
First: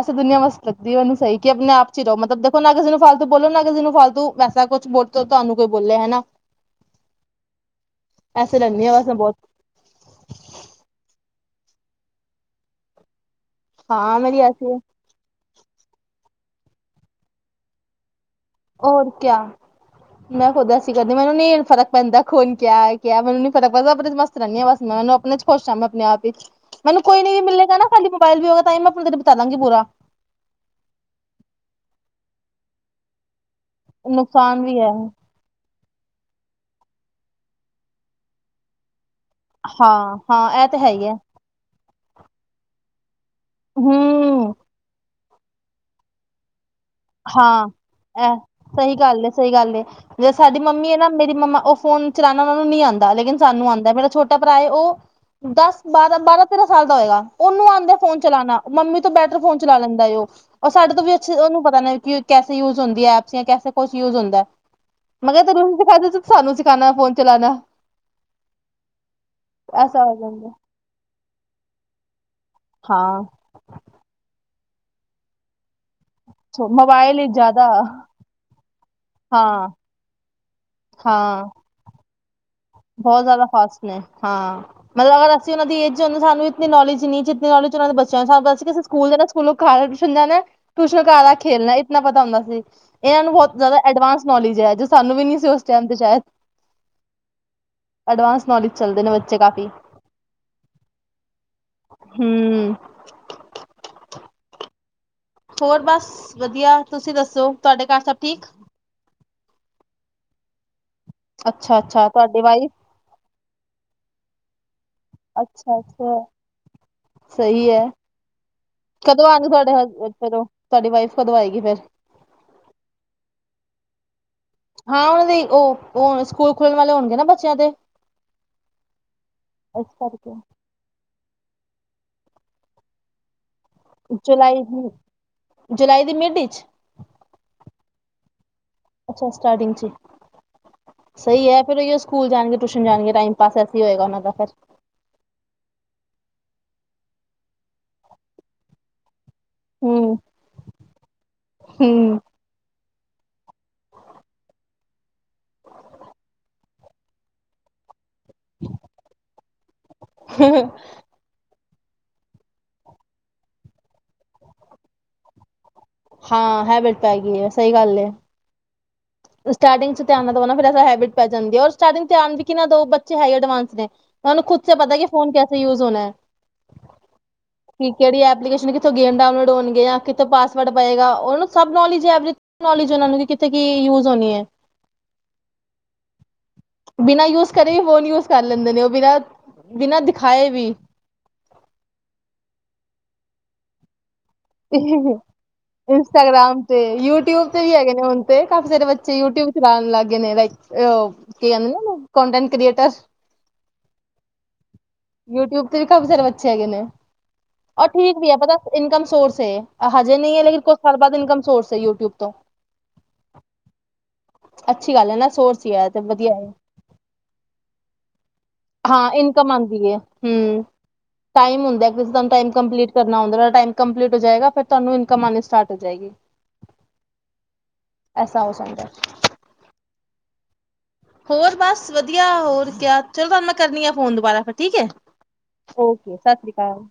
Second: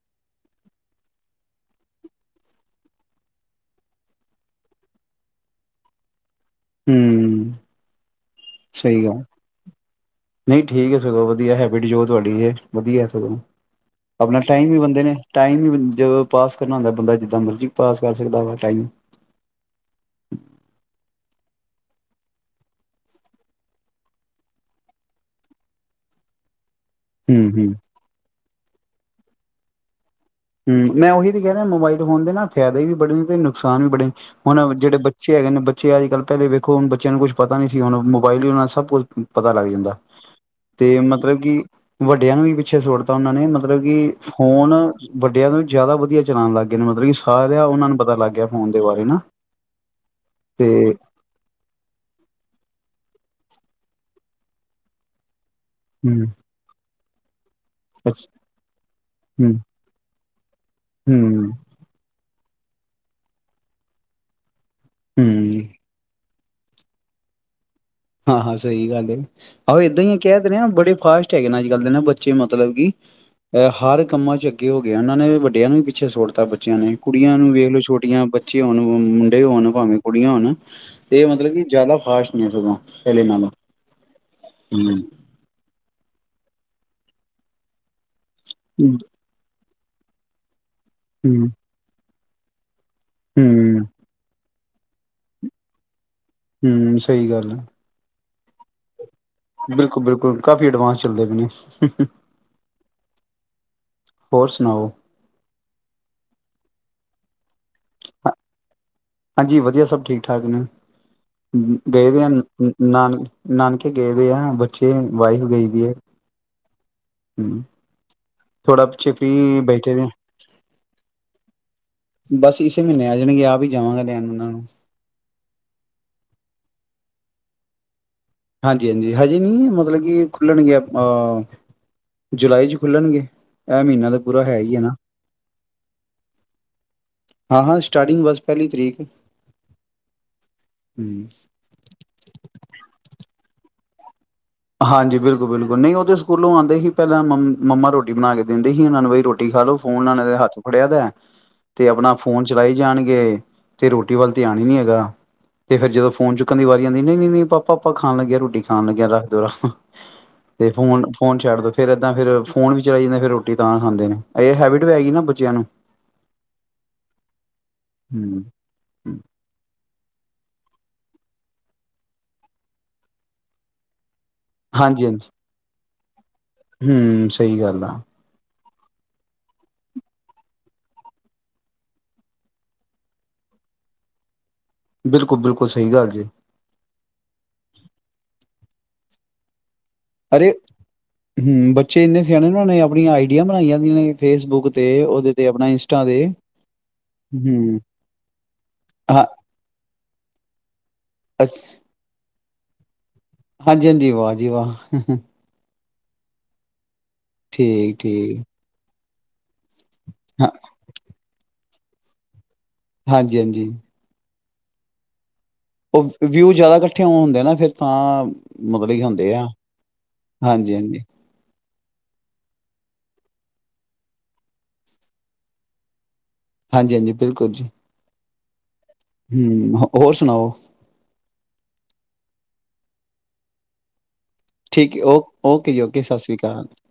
[SPEAKER 1] ਐਸ ਦੁਨੀਆ ਵਾਸਤੇ ਸਹੀ ਕਿ, ਆਪਣੇ ਆਪ ਹੀ ਰਹੋ, ਮਤਲਬ ਦੇਖੋ ਨਾ ਕਿਸੇ ਨੂੰ ਫਾਲਤੂ ਬੋਲੋ, ਨ ਕਿਸੇ ਨੂੰ ਫਾਲਤੂ ਵੈਸਾ ਕੁਛ ਬੋਲ ਤੁਹਾਨੂੰ ਕੋਈ ਬੋਲੇ ਹਨਾ।
[SPEAKER 2] ਹਮ
[SPEAKER 1] ਐਸੇ ਰਹਿੰਦੀ ਆ
[SPEAKER 2] ਸਹੀ
[SPEAKER 1] ਬਸ ਮੈਂ
[SPEAKER 2] ਗੱਲ।
[SPEAKER 1] ਬਹੁਤ
[SPEAKER 2] ਨਹੀਂ ਠੀਕ ਹੈ, ਸਗੋਂ ਵਧੀਆ ਹੈਬਿਟ, ਜੋ ਤੁਹਾਡੀ ਇਹ ਵਧੀਆ ਸਗੋਂ।
[SPEAKER 1] ਹਾਂ
[SPEAKER 2] ਆਪਣਾ,
[SPEAKER 1] ਮੇਰੀ
[SPEAKER 2] ਟਾਈਮ
[SPEAKER 1] ਐਸੀ
[SPEAKER 2] ਵੀ
[SPEAKER 1] ਹੈ
[SPEAKER 2] ਬੰਦੇ ਨੇ, ਟਾਈਮ ਵੀ ਜੇ ਪਾਸ ਕਰਨਾ ਹੁੰਦਾ ਬੰਦਾ ਜਿੱਦਾਂ, ਮਰਜ਼ੀ ਪਾਸ ਕਰ ਸਕਦਾ ਵਾ। ਟਾਈਮ
[SPEAKER 1] ਹੋਰ ਕਿਆ ਮੈਂ ਖੁੱਦ ਹਸੀ ਜਾਂਦੀ, ਮੈਨੂੰ ਨੀ ਫਰਕ ਪੈਂਦਾ ਕੋਣ ਕਿਆ -ਕਿਆ ਮੈਨੂੰ ਨੀ ਫਰਕ ਪੈਂਦਾ ਆਪਣੇ ਚੱ ਮਸਤ? ਰਹਿੰਦੀ ਹਾਂ ਬਸ ਮੈਂ, ਉਹਨੂੰ ਆਪਣੇ ਚ ਖੁਸ਼ ਮੈਂ ਆਪਣੇ ਆਪ ਹੀ। ਮੈਨੂੰ, ਕੋਈ ਨ ਵੀ
[SPEAKER 2] ਹੂੰ ਹੂੰ
[SPEAKER 1] ਮਿਲੇਗਾ ਨਾ, ਸਾ ਮੋਬਾਈਲ ਨਾਲ ਵੀ ਹੇਗਾ ਤਾਂ ਮੈਂ ਆਪਣਾ ਦਿਨ ਬਿਤਾਵਾਂਗੀ ਪੂਰਾ।
[SPEAKER 2] ਹਮ ਮੈਂ ਉਹੀ ਤੇ ਕਹਿ ਰਿਹਾਂ, ਮੋਬਾਈਲ ਫੋਨ ਦੇ ਨਾ ਫਾਇਦੇ ਵੀ ਬੜੇ ਨੇ, ਤੇ ਨੁਕਸਾਨ ਵੀ ਬੜੇ ਨੇ ਹੁਣ
[SPEAKER 1] ਨੁਕਸਾਨ ਵੀ ਹੈ
[SPEAKER 2] ਜਿਹੜੇ ਬੱਚੇ ਬੱਚੇ ਹੈਗੇ ਨੇ ਬੱਚੇ ਅੱਜ -ਕੱਲ ਪਹਿਲੇ ਵੇਖ ਹੁਣ, ਬੱਚਿਆਂ ਨੂੰ ਕੁੱਛ ਪਤਾ ਨਹੀਂ ਸੀ, ਹੁਣ ਮੋਬਾਈਲ ਹੀ ਨਾਲ ਸਭ ਕੁੱਛ ਪਤਾ ਲੱਗ ਜਾਂਦਾ,
[SPEAKER 1] ਹਾਂ ਹਾਂ ਇਹ ਤਾਂ ਹੈ
[SPEAKER 2] ਤੇ
[SPEAKER 1] ਹੀ ਹੈ
[SPEAKER 2] ਮਤਲੱਬ ਕਿ ਵੱਡਿਆਂ ਨੂੰ ਵੀ, ਪਿੱਛੇ ਛੋੜਤਾ ਉਹਨਾਂ ਨੇ, ਮਤਲੱਬ ਕਿ
[SPEAKER 1] ਹੂੰ
[SPEAKER 2] ਫੋਨ, ਵੱਡਿਆਂ ਨਾਲੋਂ, ਜਿਆਦਾ ਵਧੀਆ ਚਲਾਉਣ ਲੱਗ ਗਏ ਨੇ ਮਤਲਬ ਕਿ ਸਾਰਿਆ
[SPEAKER 1] ਹਾਂ,
[SPEAKER 2] ਉਹਨਾਂ ਨੂੰ ਪਤਾ ਲੱਗ
[SPEAKER 1] ਐ,
[SPEAKER 2] ਗਿਆ ਫੋਨ ਦੇ
[SPEAKER 1] ਸਹੀ
[SPEAKER 2] ਬਾਰੇ ਨਾ
[SPEAKER 1] ਗੱਲ ਏ, ਸਹੀ ਗੱਲ ਏ। ਜਿਵੇਂ ਸਾਡੀ
[SPEAKER 2] ਤੇ
[SPEAKER 1] ਮੰਮੀ ਏ, ਨਾ ਮੇਰੀ ਮੰਮਾ ਉਹ ਫੋਨ ਚਲਾਣਾ ਉਹਨਾ ਨੂੰ ਨਹੀਂ ਆੰਦਾ, ਲੇਕਿਨ ਸਾਨੂੰ ਆੰਦਾ। ਮੇਰਾ ਛੋਟਾ ਭਰਾ ਏ ਉਹ, ਦੱਸ ਬਾਰਾ,
[SPEAKER 2] ਹਮ
[SPEAKER 1] ਬਾਰਾ, ਤੇਰਾ ਸਾਲ ਦਾ ਹੋਇਗਾ, ਉਹਨੂੰ ਆਂਦੇ ਫੋਨ
[SPEAKER 2] ਅੱਛ
[SPEAKER 1] ਚਲਾਣਾ, ਮੰਮੀ ਤੋਂ ਬੈਟਰ
[SPEAKER 2] ਹਮ
[SPEAKER 1] ਫੋਨ ਚਲਾ ਲੈਂਦਾ ਏ ਉਹ, ਔਰ ਸਾਡੇ ਤੋਂ ਵੀ ਅੱਛੇ
[SPEAKER 2] ਹਮ
[SPEAKER 1] ਉਹਨੂੰ ਪ ਕੈਸੇ ਯੂਜ ਹੁੰਦੀ ਐ, ਐਪਸੀ ਯਾ ਕੈਸੇ, ਕੁਛ ਯੂਜ ਹੁੰਦਾ ਐ, ਮੈਂ ਕਿਆ
[SPEAKER 2] ਹਮ
[SPEAKER 1] ਤੈਂਨੁ ਸਾਨੂੰ ਸਿਖਾਂਨਾ ਫੋਨ ਚਲਾਣਾ।
[SPEAKER 2] ਹਾਂ-ਹਾਂ, ਸਹੀ ਗੱਲ ਏ, ਆਹੋ ਏਦਾਂ
[SPEAKER 1] ਐਸਾ ਹੋ
[SPEAKER 2] ਹੀ ਕਹਿ ਤੇ
[SPEAKER 1] ਜਾਂਦਾ।
[SPEAKER 2] ਰਿਹਾਂ, ਬੜੇ ਫਾਸਟ ਹੈਗੇ ਨੇ, ਅੱਜ-ਕੱਲਦੇ ਨਾ, ਬ ਬੱਚੇ, ਮਤਲਬ ਕਿ
[SPEAKER 1] ਹਾਂ
[SPEAKER 2] ਅਹ ਹਰ ਕੰਮਾਂ'ਚ ਅੱਗੇ ਹੋਗੇ, ਉਹਨਾਂ ਨੇ ਵੱਡਿਆਂ ਨੂੰ ਪਿੱਛੇ ਛੋੜਤਾ ਬੱਚਿਆਂ ਨੇ,
[SPEAKER 1] ਮੋਬਾਇਲ ਹੀ
[SPEAKER 2] ਕੁੜੀਆਂ ਨੂੰ
[SPEAKER 1] ਜ਼ਿਆਦਾ
[SPEAKER 2] ਵੇਖਲੋ ਛੋਟੀਆਂ, ਬੱਚੇ ਹੋਣ ਮੁੰਡੇ
[SPEAKER 1] ਹਾਂ
[SPEAKER 2] ਹੋਣ, ਭਾਵੇਂ ਕੁੜੀਆਂ ਹੋਣ ਇਹ
[SPEAKER 1] ਹਾਂ।
[SPEAKER 2] ਮਤਲਬ ਕਿ ਜ਼ਿਆਦਾ ਫਾਸਟ ਨੇਂ, ਸਗੋਂ।
[SPEAKER 1] ਬਹੁਤ
[SPEAKER 2] ਪਹਿਲੇ
[SPEAKER 1] ਜ਼ਿਆਦਾ
[SPEAKER 2] ਨਾਲੋਂ
[SPEAKER 1] ਫ਼ਾਸਟ ਨੇ, ਹਾਂ, ਮੈਨ
[SPEAKER 2] ਹਮ
[SPEAKER 1] ਲਗਦਾ ਜਿਹੜੀ ਓਨਾਂ ਦੀ ਏਜ ਸਾਨੂੰ ਇਤਨੀ ਨੋਲੇਜ ਨਹੀਂ, ਜਿਤਨੀ ਨੌਲੇਜ ਉਹਨਾਂ ਨੂੰ ਬੱਚਿਆਂ ਦੇ ਹਿਸਾਬ ਨਾਲ। ਕਿ ਅਂ ਸਕੂਲ ਸਕੂਲੋਂ ਘਰ ਆਕੇ ਟਊਸ਼ਨ ਜਾਣਾ, ਟਊਸ਼ਨ ਘਰ ਆਕੇ
[SPEAKER 2] ਹਮ
[SPEAKER 1] ਖੇਲਣਾ, ਇਤਨਾ ਪਤਾ ਹੁੰਦਾ ਸੀ। ਇਹਨਾਂ ਨੂੰ ਬਹੁਤ
[SPEAKER 2] ਹਮ
[SPEAKER 1] ਜ਼ਿਆਦਾ ਐਡਵਾਂਸ ਨੌਲੇਜ ਐ, ਜੋ ਸਾਨੂੰ ਵੀ ਨੀ ਸੀ, ਉਸ ਟਾਈਮ ਤੇ ਸ਼ਾਇਦ।
[SPEAKER 2] ਹੂੰ, ਸਹੀ ਗੱਲ ਆ।
[SPEAKER 1] ਅਡਵਾਂਸ ਨੌਲੇ ਚੱਲਦੇ ਨੇ ਬੱਚੇ, ਕਾ
[SPEAKER 2] ਬਿਲਕੁਲ-ਬਿਲਕੁਲ, ਕਾਫੀ ਅਡਵਾਂਸ ਚੱਲਦੇ ਪਏ ਨੇ।
[SPEAKER 1] ਹੂੰ
[SPEAKER 2] ਹੋਰ, ਸੁਣਾਓ?
[SPEAKER 1] ਹੋਰ ਬਸ, ਵਧੀਆ। ਤੁਸੀਂ ਦੱਸੋ, ਤੁਹਾਡੇ ਘਰ ਸਭ ਠੀਕ?
[SPEAKER 2] ਹਾਂਜੀ, ਵਧੀਆ ਸਭ ਠੀਕ-ਠਾਕ ਨੇ।
[SPEAKER 1] ਅੱਛਾ ਅੱਛਾ
[SPEAKER 2] ਗਏਦੇ ਆ
[SPEAKER 1] ਤੁਹਾਡੀ ਵਾਈਫ
[SPEAKER 2] ਨਾਨ, ਨਾਨਕੇ ਗਏਦੇ ਆ ਨੇ ਬੱਚੇ, ਵਾਈਫ
[SPEAKER 1] ਅੱਛਾ
[SPEAKER 2] ਗਏਦੀ ਹੈ।
[SPEAKER 1] ਅੱਛਾ,
[SPEAKER 2] ਹੂੰ
[SPEAKER 1] ਸਹੀ ਏ।
[SPEAKER 2] ਥੋੜਾ ਪਿੱਛੇ
[SPEAKER 1] ਕਦੋਂ ਆਨ
[SPEAKER 2] ਫ੍ਰੀ
[SPEAKER 1] ਤੁਹਾਡੇ ਹਸ
[SPEAKER 2] ਬੈਠੇ ਦੇ
[SPEAKER 1] ਫਿਰ ਓ, ਤੁਹਾਡੀ ਵਾਈਫ ਕਦੋਂ ਆਇਗੀ ਫੇਰ?
[SPEAKER 2] ਬਸ ਇਸੇ ਮਹੀਨੇ ਆ ਜਾਣਗੇ, ਆਪ ਹੀ ਜਾਵਾਂਗਾ ਲੈਣ ਉਹਨਾਂ ਨੂੰ।
[SPEAKER 1] ਹਾਂ, ਉਹ ਨਹੀਂ। ਉਹ, ਉਹ ਹੁਣ ਸਕੂਲ ਖੁੱਲਣ ਵਾਲੇ ਹੋਣਗੇ ਨਾ ਬੱਚਿਆ ਦੇ?
[SPEAKER 2] ਹਾਂਜੀ-ਹਾਂਜੀ, ਹਜੇ ਨਹੀਂ
[SPEAKER 1] ਇਸ
[SPEAKER 2] ਮਤਲਬ ਕਿ,
[SPEAKER 1] ਕਰਕੇ
[SPEAKER 2] ਖੁੱਲਣਗੇ, ਅ ਜੁਲਾਈ'ਚ ਖੁੱਲਣਗੇ। ਐ ਮਹੀਨਾ ਤਾ ਪੂਰਾ
[SPEAKER 1] ਜੁਲਾਈ
[SPEAKER 2] ਹੈਹੀ, ਐ
[SPEAKER 1] ਦੀ
[SPEAKER 2] ਨਾ।
[SPEAKER 1] ਜੁਲਾਈ ਦੀ ਮਿਡ ਵਿੱਚ
[SPEAKER 2] ਹਾਂ-ਹਾਂ, ਸਟਾਰਟਿੰਗ ਬਸ, ਪਹਿਲੀ ਤਰੀਕ।
[SPEAKER 1] ਅੱਛਾ, ਸਟਾਰਟਿੰਗ'ਚ
[SPEAKER 2] ਹੂੰ
[SPEAKER 1] ਸਹੀ ਐ। ਫਿਰ ਏਈਓ ਸਕੂਲ ਜਾਣਗੇ, ਟਿਊਸ਼ਨ ਜਾਣਗੇ, ਟਾਈਮਪਾਸ ਐਸੇ ਹੀ ਹੋਏਗਾ ਉਹਨਾਂ ਦਾ ਫਿਰ।
[SPEAKER 2] ਹਾਂਜੀ, ਬਿਲਕੁਲ-ਬਿਲਕੁਲ। ਨਹੀਂ ਉਹ ਤੇ ਸਕੂਲੋਂ ਆਉਂਦੇ ਹੀ ਪਹਿਲਾਂ, ਮ ਮੰਮਾ ਰ੍ਹੋਟੀ ਬਣਾਕੇ ਦੇੰਦੀ ਹੀ ਉਹਨਾਂ ਨੂੰ, ਵੀ ਰ੍ਹੋ ਰੋਟੀ ਖਾਲੋ, ਫੋਨ ਇਹਨਾਂ
[SPEAKER 1] ਹੂੰ
[SPEAKER 2] ਨਾਲ ਹੱਥ ਫੜਿਆਦਾ ਹੈ, ਤੇ ਆਪਣਾ
[SPEAKER 1] ਹੂੰ
[SPEAKER 2] ਫੋਨ ਚਲਾਈ ਜਾਣਗੇ, ਤੇ ਰ੍ਹੋਟੀ ਵੱਲ ਧਿਆਨ ਹੀ ਨੀ ਹੈਗਾ। ਤੇ ਫਿਰ ਜਦੋਂ ਫੋਨ ਚੁੱਕਣ ਦੀ ਵਾਰੀ ਆਂਦੀ, ਨਹੀਂ-ਨਹੀਂ ਪਾ ਪਾਪਾ ਖਾਣ ਲੱਗਿਆ, ਰੋਟੀ ਖਾਣ ਲੱਗਿਆ ਰੱਖਦੋ, ਹਾਂ ਤੇ ਫੋਨ ਫੋਨ ਛੱਡਦੋ, ਫਿਰ ਏਦਾਂ ਫਿਰ ਫੋਨ ਵੀ ਚਲਾਈ ਜਾਂਦੇਨ ਫਿਰ ਰ੍ਹੋਟੀ ਤਾਂ ਖਾਂਦੇ ਨੇ, ਇਹ ਹੈਬਿਟ ਵੀ ਹੈਗੀ ਨਾ, ਬੱਚਿਆਂ ਨੂੰ।
[SPEAKER 1] ਹਾਂ, ਹੈਬਿਟ ਪੈ ਗਈ ਹੈ, ਸਹੀ ਗੱਲ ਏ।
[SPEAKER 2] ਹੂੰ।
[SPEAKER 1] ਸਟਾਰਟਿੰਗ'ਚ ਧਿਆਨ ਨਾ‌ ਦਵੋ ਨਾ ਫਿਰ ਹੈਬਿਟ ਪੈ ਜਾਂਦੀ, ਹੋਰ ਸਟਾਰਟਿੰਗ ਧਿਆਨ ਵੀ ਕੀ ਨਾ ਦੋ, ਬੱਚੇ ਹੈਹੀ ਅਡਵਾਂਸ ਨੇ। ਤੁਹਾਨੂੰ ਖੁਦ ਸੇ ਪਤਾ, ਕਿ
[SPEAKER 2] ਹਾਂਜੀ-ਹਾਂਜੀ
[SPEAKER 1] ਫੋਨ ਕੈਸੇ ਯੂਜ ਹੋਣਾ ਐ,
[SPEAKER 2] ਹੂੰ ਸਹੀ ਗੱਲ
[SPEAKER 1] ਕਿ
[SPEAKER 2] ਆ
[SPEAKER 1] ਕਿਹੜੀ ਐਪਲੀਕੇਸ਼ ਕਿਥੋਂ ਗੇਮ ਡਾਊਨਲੋਡ ਹੋਣਗੇ ਯਾ, ਕਿੱਥੋਂ ਪਾਸਵਰਡ ਪਇਗਾ, ਉਹਨਾਂ ਨੂੰ ਸਭ ਨੌਲੇਜ ਐ, ਐਵਰੀ ਨੌਲੇਜ ਏ, ਉਹਨਾਂ ਨੂੰ, ਵੀ ਕਿੱਥੇ ਕੀ, ਯੂਜ ਹੋਣੀ ਏ।
[SPEAKER 2] ਬਿਲਕੁਲ-ਬਿਲਕੁਲ, ਸਹੀ ਗੱਲ ਜੇ।
[SPEAKER 1] ਬਿਨਾਂ ਯੂਜ ਕਰੇ, ਫੋਨ ਯੂਜ ਕਰ ਲੈਂਦੇ ਨੇ। ਉਹ ਬਿਨਾਂ, ਬਿਨਾਂ ਦਿਖਾਏ
[SPEAKER 2] ਅਰੇ!
[SPEAKER 1] ਵੀ
[SPEAKER 2] ਹੂੰ, ਬੱਚੇ ਇੰਨੇ ਸਿਆਣੇ ਉਹਨਾਂ ਨੇ ਆਪਣੀਆਂ ਆਈਡੀਆਂ ਬਣਾਈ ਦੀਆਂ ਨੇ। ਬੁਕ ਤੇ, ਉਹਦੇ ਤੇ ਆਪਣਾ ਇੰਸਟਾ ਦੇ
[SPEAKER 1] ਇੰਸਟਾਗ੍ਰਾਮ ਤੇ, ਯੂਟਿਊਬ ਤੇ ਵੀ
[SPEAKER 2] ਹੂੰ,
[SPEAKER 1] ਹੈਗੇ ਨੇ ਹੁਣ ਤੇ, ਕਾਫੀ ਸਾਰੇ ਬੱਚੇ
[SPEAKER 2] ਹਾਂ
[SPEAKER 1] ਯੂਟਿਊਬ ਚਲਾਣ ਲੱਗ ਗਏ ਨੇ ਲਾਈਕ ਉਹ, ਕੀ
[SPEAKER 2] ਅਛ
[SPEAKER 1] ਆਂਹਦੇ ਨੇ, ਕੌਂਡਨ‌ ਕ੍ਰੀਏਟਰਸ।
[SPEAKER 2] ਹਾਂਜੀ-ਹਾਂਜੀ, ਵਾਹ ਜੀ, ਵਾਹ!
[SPEAKER 1] ਯੂਟਿਊਬ ਤੇ ਵੀ ਕਾਫੀ ਸਾਰੇ ਬੱਛੇ ਹੈਗੇ ਨੇ, ਉਹ ਠੀਕ ਵੀ ਹੈ
[SPEAKER 2] ਠੀਕ-ਠੀਕ,
[SPEAKER 1] ਪਤਾ ਇਨਕਮ ਸੋਰਸ ਹੈ ਹਜੇ ਨਹੀਂ ਹੈ,
[SPEAKER 2] ਹਾਂ,
[SPEAKER 1] ਲੇਕਿਨ ਕੁਛ ਸਮੇਂ ਬਾਅਦ ਇਨਕਮ ਸੋਰਸ ਹੈ ਯੂਟਿਊਬ ਤੋਂ
[SPEAKER 2] ਹਾਂਜੀ, ਹਾਂਜੀ
[SPEAKER 1] ਅੱਛੀ ਗੱਲ ਏ ਨਾ ਸੋਰਸ ਹੀ ਹੈ ਤੇ
[SPEAKER 2] ਉਹ
[SPEAKER 1] ਵਧੀਆ ਹੈ
[SPEAKER 2] ਵਿਊ ਜ਼ਿਆਦਾ ਇਕੱਠੇ ਹੋਣਦੇ ਨਾ, ਫੇਰ ਤਾਂ ਮਤਲਬ ਹੁੰਦੇ ਆ ਹਾਂਜੀ-ਹਾਂਜੀ।
[SPEAKER 1] ਹੂੰ ਟਾਈਮ ਹੁੰਦਾ ਕਿਸੇ ਤੁਹਾਨੂੰ ਟਾਈਮ ਕੰਪਲੀਟ ਕਰਨਾ ਹੁੰਦਾ ਟਾਈਮ ਕੰਪਲੀਟ ਹੋ ਜਾਏਗਾ ਫਿਰ ਤੁਹਾਨੂੰ ਇਨਕਮ ਆਉਣੀ ਸਟਾਰਟ ਹੋ ਜਾਏਗੀ [inaudible]
[SPEAKER 2] ਹਾਂਜੀ, ਹਾਂਜੀ ਬਿਲਕੁਲ ਜੀ,
[SPEAKER 1] ਐਸਾ ਹੋ ਸਕਦਾ
[SPEAKER 2] ਹੂੰ ਹੋਰ ਸੁਣਾਓ
[SPEAKER 1] ਹੋਰ ਬਸ ਵਧੀਆ, ਹੋਰ ਕਿਆ, ਚਲੋ ਤੁਹਾਨੂੰ ਮੈਂ ਕਰਦੀ ਆ ਫੋਨ ਦੁਬਾਰਾ ਫਿਰ ਠੀਕ ਏ, ਓਕੇ ਸਤਿ ਸ੍ਰੀ ਅਕਾਲ